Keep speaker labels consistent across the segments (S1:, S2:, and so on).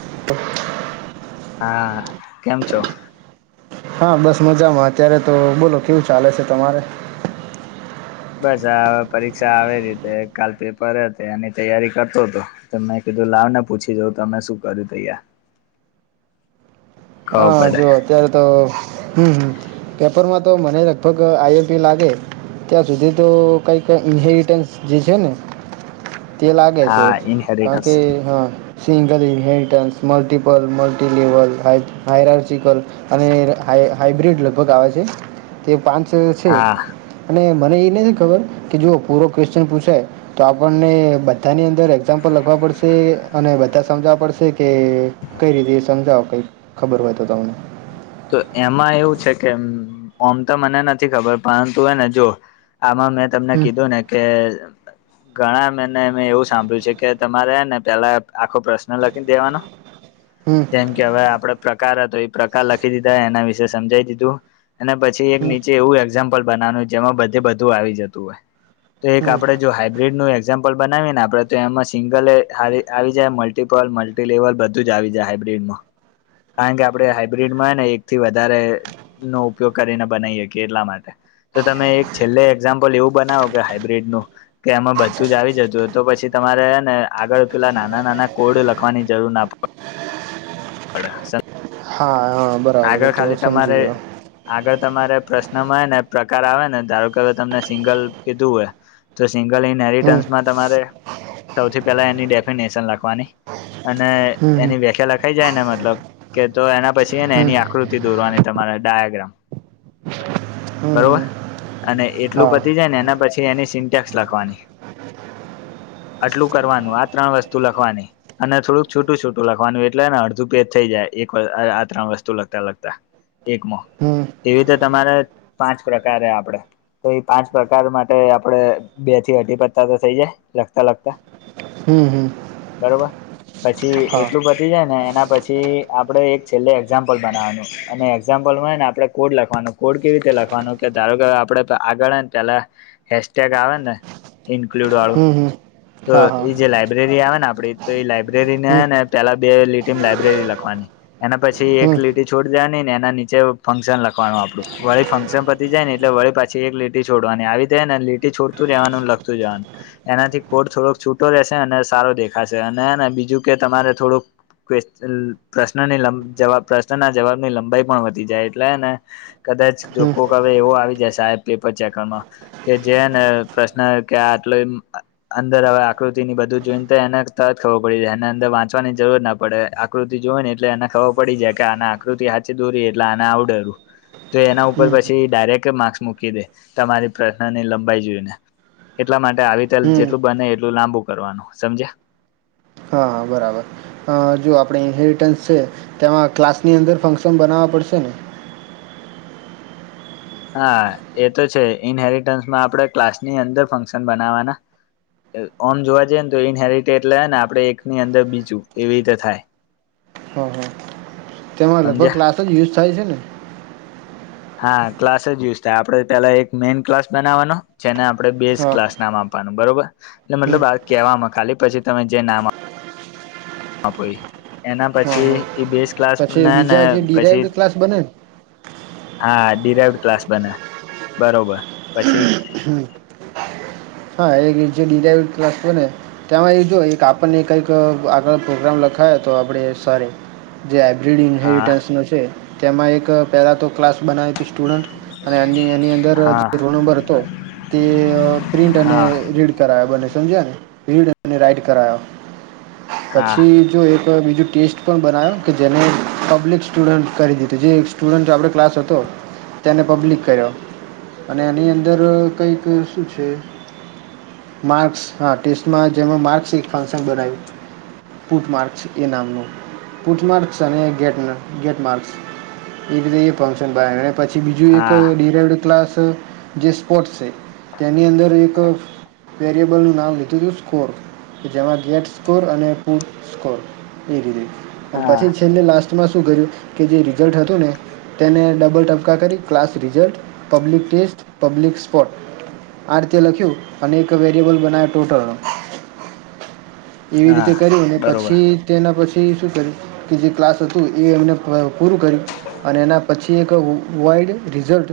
S1: [inaudible]
S2: હા કેમ છો?
S1: હા બસ મજામાં અત્યારે તો બોલો કેવું ચાલે છે તમારે.
S2: બસ આ પરીક્ષા આવે છે તો કાલ પેપર હતી એની તૈયારી કરતો હતો. તો મેં કીધું લાવ ને પૂછી જોઉ તમે શું કર્યું તૈયાર. ખબર
S1: હા
S2: પડે
S1: જો અત્યારે તો હમમ પેપરમાં તો મને લગભગ આઈએમપી લાગે ત્યાં સુધી તો કઈક ઇન્હેરિટેન્સ જે છે ને તે લાગે છે
S2: હા ઇનહેરિટન્સ
S1: બાકી હા સિંગલં ઈનહરિએટન્સ, મલ્ટીપલ, મલ્ટીલેવલ હટ હાયરાર સિકલ અને હાઈ હાઈબ્રિડ લગભગ આવે છે. તે પાંચેય છે
S2: હા
S1: અને મને એ નથી ખબર કે જો પૂરો કક્યુએશન પૂછાય તો આપણને બધાની અંદર ફોર એક્ઝામ્પલ લખવા પડશે અને બધા સમજાવવા પડશે કે કઈ રીતે સમજાવો કંઈક ખબર હોય તો તમેને
S2: તો એમાં એવું છે કે ઓમ તો મને નથી ખબર પરંતુ એને જો આમાં મેં તમને
S1: હમ
S2: કીધું ને કે ઘણા મેને મેં એવું સાંભળ્યું છે કે તમારે ને પેલા આખો પ્રશ્ન લખી દેવાનો
S1: હમ
S2: જેમ કે હવે આપડે પ્રકાર હતો એ પ્રકાર લખી દીધા એના વિશે સમજાઈ દીધું અને પછી એક
S1: હમ
S2: નીચે એવું એક્ઝામ્પલ બનાવાનું જેમાં બધે બધું આવી જતું હોય તો એક
S1: હમ
S2: આપડે જો હાઈબબ્રિડ નું એક્ઝામ બનાવીને આપડે તો એમાં સિંગલ આવી જાય મલ્ટીપલ મલ્ટીલેેવલ બ ધુજ આવી જાય હાયબ્રિડ માં કારણ કે આપડે બ્રિડમાં હેને એક થી વધારે નો ઉપયોગ કરીને બનાવી હકીયે એટલા માટે તો તમે એક છેલ્લે એક્ઝામ્પલ એવું બનાવો કે હાઈબ્રીડ નું કે આમાં બધું જ આવી જતું હોય તો પછી તમારે ને આગળ પેલા નાના નાના કોડ લખવાની જરૂર ના પડે પડે [unintelligible]
S1: હા હા બરાબર
S2: આગળ
S1: તો
S2: ખાલી
S1: સમજી
S2: તમારે
S1: ગયો
S2: આગળ તમારે પ્રશ્નમાં હેને પ્રકાર આવે ને ધારો કે હવે તમને સિંગલ કીધું હોય તો સિંગલ ઇન
S1: હમ
S2: હેરિટન્સમાં તમારે સૌથી પહેલા એની ડેફિનેશન લખવાની અને
S1: હમ
S2: એની વેખ્યા લખાઈ જાય ને મતલબ કે તો એના પછી ને
S1: હમ
S2: એની આકૃતિ દોરવાની તમારે ડાયાગ્રામ
S1: હમ
S2: બરોબર
S1: હમ
S2: અને એટલું
S1: હા
S2: પતી જાય ને એના પછી એની સિન્ટેક્સ લખવાની આટલું કરવાનું આ ત્રણ વસ્તુ લખવાની અને થોડુંક છૂટું છૂટું લખવાનું એટલેને અડધું પેજ થઈ જાય એક આ ત્રણ વસ્તુ લગતા લગતા એકમાં
S1: હમ
S2: એવી તો તમારે પાંચ પ્રકાર હ આપડે તો એ પાંચ પ્રકાર માટે આપડે બે થી અઢી પત્તા તો થઇ જાય લખતા લખતા
S1: હમ હમ
S2: બરોબર પછી
S1: હા
S2: એટલું બધ થી જાય ને એના પછી આપણે એક છેલ્લે એક્ઝામ્પલ બનાવાનું અને એક્ઝામ્પલમાં ને આપણે કોડ લખવાનું કોડ કેવી રીતે લખવાનું કે ધારો કે આપડે આગળ આવેને પેલા હેેશટેગ આવે ને ઇન્ક્લુડ વાળું
S1: હમ હમ
S2: તો
S1: હા હા
S2: એ જે લાઈબ્રેરી આવે ને આપડી તો એ લાઈબ્રેરી ને
S1: હમ
S2: ને પેલા બે લીટીમા લાઈબ્રેરી લખવાની એના પછી
S1: હમ
S2: એક લીટી છોડ દેવાની ને એના નીચે ફંક્શન લખવાનું આપડું વાળ ફંક્શન પ જાય ને એટલે વળી પાછી એક લીટી છોડવાની આવી જાય ને લીટી છોડતું જવાનું લખતું જવાનું એનાથી કોટ થોડોક છૂટો રહેશે અને સારો દેખાશે અને બીજું કે તમારે થોડુંક પ્રશ્નની જવાબ પ્રશ્નના જવાબની લંબાઈ પણ વધી જાય એટલે હેને કદાચ જો
S1: હમ
S2: કોકવે એવો આવી જાય સાહેબ પેપર ચેકરમાં કે જે ને પ્રશ્ન કે આટલો અંદર હવે આકૃતિ ની બધું જોઈને તો એને તરત ખબર પડી એને અંદર વાંચવાની જરૂર ના પડે આકૃતિ જોય ને એટલે એને ખબર પડી જાય કે આ આકૃતિ હચ દોરી એટલે આને આવડે તો એના ઉપર
S1: હમ
S2: પછી ડાયરેક્ટ માર્ક્સ મૂકી દે તમારી પ્રશ્નની લંબાઈ જોઈને એટલા માટે આવીતેલ
S1: હમ
S2: જેટલું બને એટલું લાંબુ કરવાનું સમજ્યા?
S1: હા બરાબર અ જો આપણે હેરિટેન્સ છે તેમાં ક્લાસની અંદર ફંક્શન બનાવવા પડશે ને?
S2: હા એ તો છે ઇન હેરિટન્સમાં આપણે ક્લાસ ની અંદર ફંક્શન બનાવવાના આમ જોવા જઈએ ને તો ઇન હેરિટેટ લે ને આપડે એકની અંદર બીચું એવી રીતે થાય.
S1: હ હ તેમાં લગભગ
S2: સમજ્યા
S1: ક્લાસ જ યુઝ થાય છે ને?
S2: હા ક્લાસ જ યુઝ થાય આપડે પેલા એક મેઈન ક્લાસ બનાવવાનો જેને આપડે બેઝ
S1: હા
S2: ક્લાસ નામ આપવાનું બરોબર એટલે
S1: હમ
S2: મતલબ આ કેહેવામાં ખાલી પછી તમે જે નામ હા પાઇ એના
S1: હા
S2: પછી
S1: હા
S2: એ બેસ ક્લાસ
S1: પછી
S2: ને ને
S1: બીજા જે
S2: પછી
S1: ડિરાઈવડ ક્લાસ બને ને
S2: હા ડિરાઇવડ ક્લાસ બનાયા, બરોબર પછી.
S1: હા એક જે ડિરાઇવડ ક્લાસ બન્યો તેમાં એ જો એક આપણને કઈક આગળ પ્રોગ્રામ લખાયા તો આપણેે સર એ જે હાઈબ્રીડ
S2: હા
S1: ઇન્હેરિટન્સનો છે તેમાં એક પેહલાં તો ક્લાસ બનાવી સ્ટુડન્ટ અને એની એની અંદર
S2: હા
S1: જે રોલ નંબર હતો એ પ્રિન્ટ અને
S2: હા
S1: રીડ કરાવે બને, સમજ્યા ને રીડ અને રાઈટ કરાવે
S2: હા
S1: પછી જો એક બીજું ટેસ્ટ પણ બનાયો કે જેને પબ્લિક સ્ટુડન્ટ કરી દીધું જે સ્ટુડન્ટ આપણે ક્લાસ હતો તેને પબ્લિક કર્યો અને એની અંદર કંઈક શું છે માર્ક્સ હા ટેસ્ટમાં જેમાં માર્ક્સ એક ફંક્શન બનાવ્યું. પુટમાર્ક એ નામનું પુટમાર્ક અને ગેટ ગેટમાર્ક. એ રીતે ઈ ફંક્શન બના પછી બીજું એક
S2: હા
S1: ડિરાવડ ક્લાસ જે સ્પોર્ટ છે. તેની અંદર એક વેરિયેબલનું નામ લીધું તું સ્કોર જેમાં ગેટ સ્કોર અને પુટ સ્કોર એ રીતે
S2: હા
S1: પછી તેમને લાસ્ટમાં શું કર્યું કે જે રિઝલ્ટ હતું ને તેને ડબલ ટપકા કરી, class result, public test, public spot, આ રીતે લખ્યું અને એક વેરિએેબલ બનાવે ટોટલનો એવી રીતે
S2: હા
S1: કરિ અને
S2: બરોબર
S1: પછી તેના પછી શું કર્યું કે જે ક્લાસ હતું એ એમને અ પૂરું કર્યું અને એના પછી એક વાઈડ રિઝલ્ટ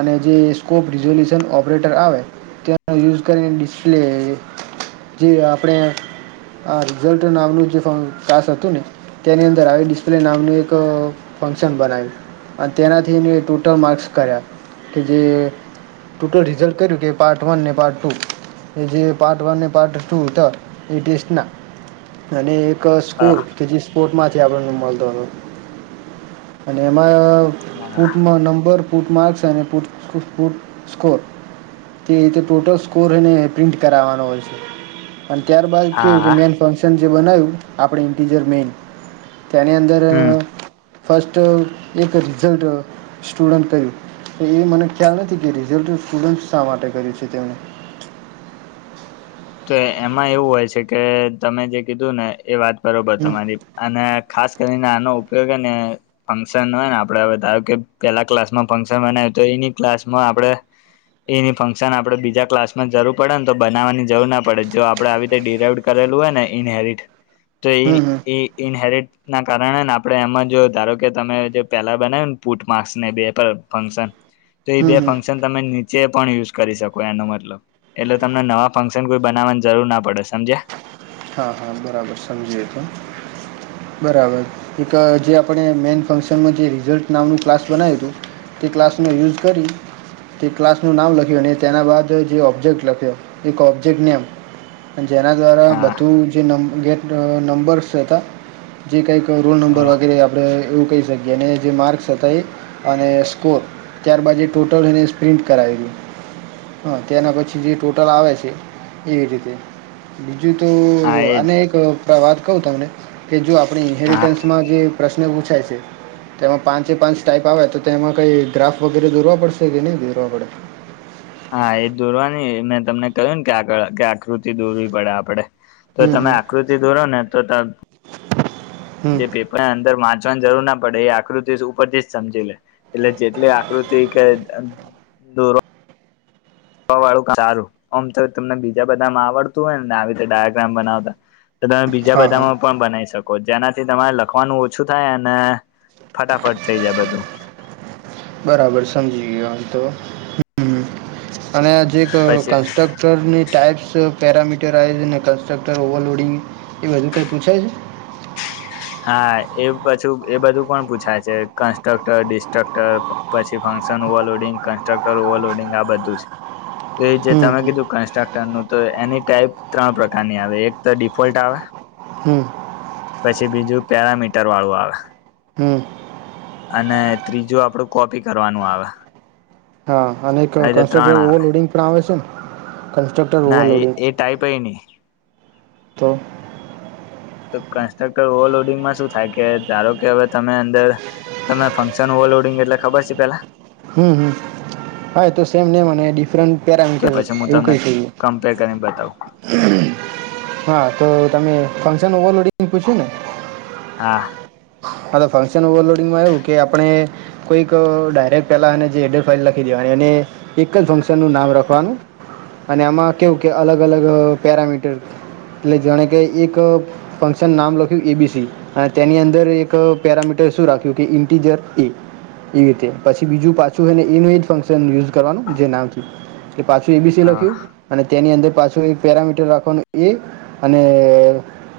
S1: અને જે સ્કોપ રિઝોલ્યુશન ઓપરેટર આવે તેનો યુઝ કરીને ડિસ્પ્લે જે આપણે આ રિઝલ્ટ નામનું જે કાસ હતું ને તેની અંદર આવી ડિસ્પ્લે નામનું એક ફંક્શન બનાવ્યું અને તેનાથીને ટોટલ માર્ક્સ કર્યા કે જે ટોટલ રિઝલ્ટ કર્યું કે એ પાર્ટ વન ને પાર્ટ ટુ એ જે પાર્ટ વન ને પાર્ટ ટુ હતા એ ટેસ્ટ ના અને એક
S2: હા
S1: સ્કૂર કે જે સ્પોર્ટમાંથી આપણ મળતો હતો. અને એમાં
S2: હા
S1: પૂટમાં નંબર પૂટ માર્ક્સ અને પૂ સ્કોર તે એ રીતે ટોટલ સ્કોર એને પ્રિન્ટ કરાવવાનો હોય છે. અને ત્યારબાદ કેવું કે
S2: હા
S1: મેન ફંક્શન જે બનાવ્યું આપણે ઇન્ટીરિયર મેઈન, તેની અંદર દે
S2: હમ
S1: ફસ્ટ એક રિઝલ્ટ સ્ટુડન્ટ કર્યું એ મને ખ્યાલ નથી એ રિઝલ્ટ ફૂડ જ શા માટે કર્યું છે તેમણે?
S2: તો એમાં એવું હોય છે કે તમે જે કીધું ને એ વાત બરોબર
S1: હમ
S2: તમારી. અને ખાસ કરીને આનો ઉપયોગને ફંક્શન હોય ને આપડે હવે ધારો કે પેલા ક્લાસમાં ફંક્શન બનાવ્યું તો એની ક્લાસમાં આપડે એની ફંક્શન આપડે બીજા ક્લાસમાં જરૂર પડે ને તો બનાવવાની જવું ના પડે જો આપડે આવી રીતે ડિરાઇવડ કરેલું હોય ને ઇનહેરિટ તો એ
S1: હમ હમ
S2: ઈ ઇનહેરિટ ના કારણે ને આપડે એમાં જો ધારો કે તમે જે પેલા બનાયું ને પુટ માસ ને બે ફંક્શન
S1: હ
S2: તો એ બે ફંક્શન તમે નીચે પણ યુઝ કરી શકો એનો મતલબ એટલે તમને નવા ફંક્શન કોઈ બનાવાની જરૂર ના પડે સમજ્યા?
S1: હા હા બરાબર સમજી એ તો. બરાબર એક જે આપણે મેન ફંક્શનમાં જે રિઝલ્ટ નામનું ક્લાસ બનાયુંતું તે ક્લાસનો યુઝ કરી તે ક્લાસનું નામ લખ્યું અને તેના બાદ જે ઓબ્જેક્ટ લખ્યો એક ઓબ્જેક્ટ નેમ અને જેના દ્વારા
S2: હા
S1: બધું જેે નંબર્સ હતા જે કઈક રોલ નંબર
S2: હા
S1: વગેરે આપણે એવું કહી શકીએ અને જે માર્ક્સ હતા એ અને સ્કોર ત્યારબાછી ટોટલ એને સ્પ્રિન્ટ કરાવેલું હા તેના પછી જે ટોટલ આવે છે એવી રીતે બીજું તો આ
S2: એજ
S1: એક વાત કવ તમને કે જો આપણી
S2: હા
S1: ઇનહેરીટેન્સ માં જે પ્રશ્ન પૂછાય છે તેમાં પાંચે પાંચ ટાઈપ આવે તો તેમાં કઈ ગ્રાફ વગેરે દોરવા પડશે કે નહી દોરવા પડે
S2: હા એ દોરવાની મેં તમને કહ્યું ને કે આળ કે આકૃતિ દોરવી પડે આપડે તો
S1: હમ
S2: તમે
S1: હમ
S2: આકૃતિ દોરો ને તો ત
S1: હમ
S2: જે પેપરને અંદર વાંચવાની જરૂર ના પડે એ આકૃસ ઉપરથી જ સમજી લે એટલે જેટલી આકૃતિ કે દો વાળું સારું આમ તો તમને બીજા બધામાં આવડતું હોય ને આવી રીતે ડાયયાગ્રામ બનાવતા તો તમે બીજા
S1: હા હા
S2: બધામાં પણ બનાવી શકો જેનાથી તમારે લખવાનું ઓછું થાય અને ફટાફટ થઈ જાય બધું
S1: બરાબર સમજી ગયો તો અને આ જે એક
S2: પછી
S1: કાસ્ટક ટક્ટરની ટાઈઇપ્સ પેરામીટરાઇઝ ને કન્સ્ટ્રક્ટર ઓવરલોડિંગ એ બધું કંઈ પૂછાય છે
S2: હા એ પછું એ બધું પણ પૂછાય છે કન્સ્ટ્રક્ટર ડિસ્ટ્રક્ટર પછી ફંક્શન ઓવરલોડિંગ કન્સ્ટ્રક્ટર ઓવરલોડિંગ આ બધું છે
S1: હ
S2: તો એ જે તમે કીધું કન્સ્ટ્રક્ટર નું તો એની ટાઈપ ત્રણ પ્રકારની આવે એક તો ડિફોલ્ટ આવે
S1: હમ
S2: પછી બીજું પેરામીટર વાળું આવે
S1: હમ
S2: અને ત્રીજું આપડું કોપી કરવાનું આવે
S1: અને
S2: આ રીતે
S1: કન્સ્ટ્રકસન
S2: ત્રણ આવે
S1: ઓવરલોડિંગ પણ આવે છે ને કન્સ્ટ્રકસન કટર
S2: ના એ
S1: ઓવરલોડીગ
S2: એ ટાઈપ એ નહી
S1: તો
S2: તો કન્સ્ટ્રક્ટર ઓવરલોડિંગમાં શું થાય કે ધારો કે હવે તમે અંદર તમે ફંક્શન ઓવરલોડિંગ એટલે ખબર છે પેલા
S1: હમ હમ હા એ તો સેમ નેમ અને ડિફરન્ટ
S2: તો
S1: પેરામીટર
S2: પછી હું
S1: એવું
S2: તમને
S1: કઈ થયું
S2: કમ્પેર કરીને બતાવું
S1: હા તો તમે ફંક્શન ઓવરલોડિગ પૂછ્યું ને
S2: હા
S1: હા તો ફંક્શન ઓવરલોડિંગમાં એવું કે આપણે કોઈક ડાયરેક્ટ પેલા અને જે એડફાઇલ લખી દેવાની અને એની એક જ ફંક્શન નું નામ રખવાનું અને આમાં કેવું કે અલગ અલગ પેરામીટર એટલે જાણે કે એક ફંક્શન નામ લખ્યું એ બી સી અને તેની અંદર એક એક પેરામીટર શું રાખ્યું કે ઇન્ટીજર એ એવી રીતે પછી બીજું પાછું એનું એ જ ફંક્શન યુઝ કરવાનું જે નામથી એટલે પાછું એ બી સી
S2: હા
S1: લખ્યું અને તેની અંદર પાછું એક પેરામીટર રાખવાનું એ અને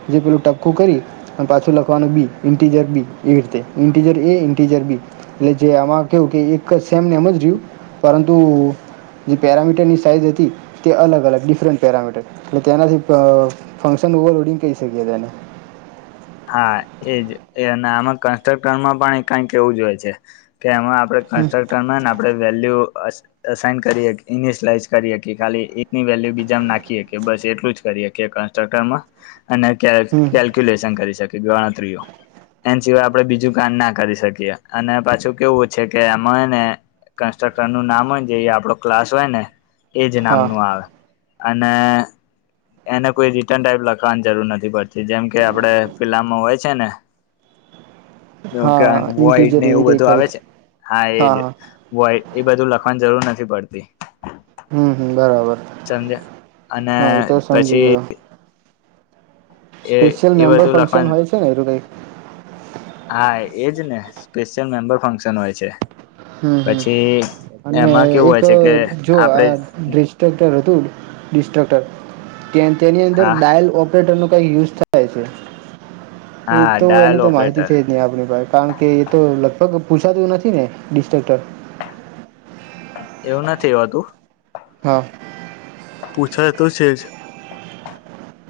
S1: જે પેલું ટપકું કરી અને પાછું લખવાનું બી ઈન્ટીજર બી એવી રીતે ઈન્ટીજર એ ઇન્ટીજર બી એટલે જે આમાં કેવું કે એક જ સેમને એમ જ રહ્યું પરંતુ જે પેરામીટરની સાઇઝ હતી તે અલગ અલગ ડિફરન્ટ પેરામીટર એટલે તેનાથી ફંક્શન ઓવરલોડિંગ કહી શકીએ તેને
S2: હા એજ એ અને આમાં કન્સ્ટ્રક્ટરમાં પણ એ કઈક કેવું જ હોય છે. તેમાં આપડે
S1: હમ
S2: કન્સ્ટ્રક્ટરના આપડે વેલ્યુ અસાઇન કરીએ ઇનિશલાઇઝ કરીએ કે ખાલી એકની વેલ્યુ બીજામાં નાખીએ કે બસ એટલું જ કરીએ કે ચકામાં અને
S1: હમ
S2: કેલ્ક્યુલેશન કરી શકે ગણતરીઓ એના સિવાય આપડે બીજું કામ ના કરી શકીએ અને પાછું કેવું છે કે આમાં એને કન્સ્ટ્રક્ટર નું નામ હોય છે આપડો ક્લાસ હોય ને એજ
S1: હા
S2: નામનું આવે. અને એને કોઈ રિટન ટાઈપ લખવાની જરૂર નથી પડતી જેમ કે આપડે પેલામાં હોય છે ને તો કે
S1: હા
S2: વોઈટ
S1: ઇન્ટીજર
S2: ને
S1: એવી
S2: એવું
S1: કંઈક
S2: બધું
S1: હોય
S2: આવે છે હા એજ વોઈટ એ બધું લખવાની જરૂર નથી પડતી.
S1: હમ્મ, હમ્મ બરાબર
S2: સમજ્યા અને
S1: હા એતો સમજી
S2: પછી
S1: ગયો.
S2: એ
S1: સ્પેશિયલ
S2: એ
S1: મેમ્બર
S2: બધું
S1: ફંક્શન
S2: લખવાનું
S1: હોય છે ને એરું કઈક
S2: હા, એજ ને સ્પેશિયલ મેમ્બર ફંક્શન હોય છે.
S1: હમ્મ,
S2: પછી
S1: હમ્મ અને
S2: એમાં કેવું
S1: એક
S2: હોય છે કે
S1: અહ જો
S2: આપણે
S1: આ ડિસ્ટ્રક્ટર હતું ડિસ્ટ્રક્ટર તેન તેની અંદર
S2: હા
S1: ડાયલ ઓફ ઓપરેટરનો કંઈક યુઝ થાય છે એ
S2: હા
S1: તો
S2: ડાયલ
S1: એની તો માહિતી
S2: ઓપરેટર
S1: છે જ નહીં આપણી પાહે. કારણ કે એ તો લગભગ પૂછાતું નથી ને ડિસ્ટ્રક્ટર
S2: એવું નથી હોતું.
S1: હા.
S2: પૂછા તો છે જ.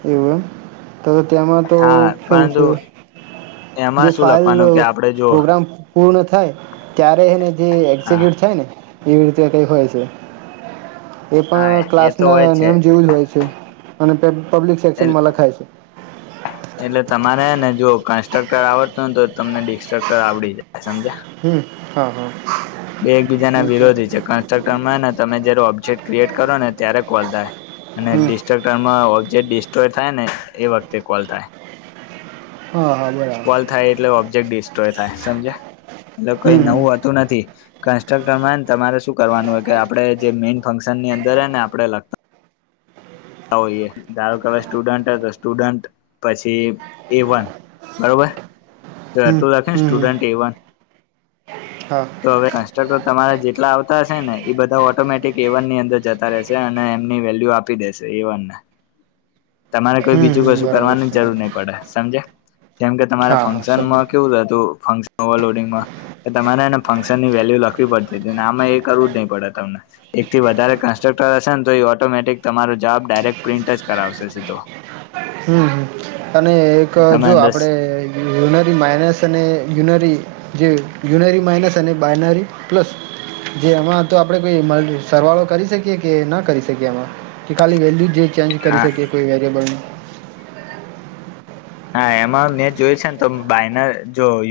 S1: એવું એમ તો તેમાં તો
S2: હા
S1: કેવું
S2: પરંતુ
S1: છે જે
S2: એમાં શું
S1: ફાઇલ
S2: લખવાનું કે
S1: અહ
S2: આપડે જો
S1: પ્રોગ્રામ પૂર્ણ થાય ત્યારે એને જે
S2: હા
S1: એક્ઝિક્યુટ થાય ને તે એવી રીતે કઈક હોય છે. એ
S2: હા
S1: પણ
S2: એ
S1: ક્લાસ
S2: તો હોય
S1: ના
S2: જ છે
S1: નેમ જેવું જ હોય છે. અને પબ્લિક સેક્શનમાં લખાય છે.
S2: એટલે તમારે ને જો કન્સ્ટ્રક્ટર આવડતું હો ને તો તમને ડિસ્ટ્રક્ટર આવડી જાય સમજિયા?
S1: હમ્મ, હા, હા.
S2: બે એકબીજાના વિરોધી
S1: હમ
S2: છે, કન્સ્ટ્રક્ટરમાં ને તમે જયારે ઓબ્જેટ ક્રિએટ કરો ને ત્યારે કોલ થાય. અને ડિસ્ટક્ટરમાં ઓબ્જેક્ટ ડિસ્ટ્રોય થાય ને એ વખતે કોલ થાય.
S1: હા, હા બરા
S2: કોલ થાય એટલે ઓબ્જેક્ટ ડિસ્ટ્રોય થાય સમજિયા એટલે કોઈ
S1: હમ હમ
S2: નવું હોતું નથી. કન્સ્ટ્રક્ટરમાં ને તમારે શું કરવાનું હો કે આપડે જે મેઈન ફંક્શનની અંદર ને આપડે લખતા હોએ ધારો કે સ્ટુડન્ટ તો સ્ટુડન્ટ પછી એ વન બરોબર, તે
S1: હમ
S2: આટલું લખે
S1: હમ હમ
S2: સ્ટુડન્ટ એ વન
S1: હા.
S2: તો હવે કન્સ્ટ્રક્ટર તમારે જેટલા આવતા હશે ને એ બધા ઓટોમેટિક એ વનની અંદર જતા રહે છે અને એમની વેલ્યુ આપી દેશે એ વન ને. તમારે કોઈ
S1: હમ
S2: બીજું
S1: હમ
S2: કશું
S1: બરાબર
S2: કરવાની જરૂર
S1: સમજ
S2: નહી પડે સમજિયા? જેમ કે તમારે
S1: હા હા સમજ
S2: ફંક્શનમાં કેવું હતું ફંક્શન ઓવરલોડીંગમાં કે તમારે એને ફંક્શનની વેલ્યુ લખવી પડતી હતીને આમાં એ કરવું જ નહીં પડે તમને. એકથી વધારે કન્સ્ટ્રક્ટર હશે ને તો એ ઓટોમેટિક તમારે જવાબ ડાયરેક્ટ પ્રિન્ટ જ કરાવશે સીધો.
S1: હમ્મ અને એક
S2: તમે
S1: જો
S2: અંદર
S1: આપડે યુનરી માઇનસ અને યુનરી જે યુનરી માઇનસ અને બાયનરી પ્લસ જે એમાં તો આપડે કોઈ સરવાળો કરી શકીએ કે ના કરી શકીએ આમાં? કે ખાલી વેલ્યુ જે ચેન્જ કરી
S2: હા
S1: શકી કોઈ વેરિયબલ ની?
S2: હા, એમાં મેં જોય છે ને તો બાઈ નર જો ઈ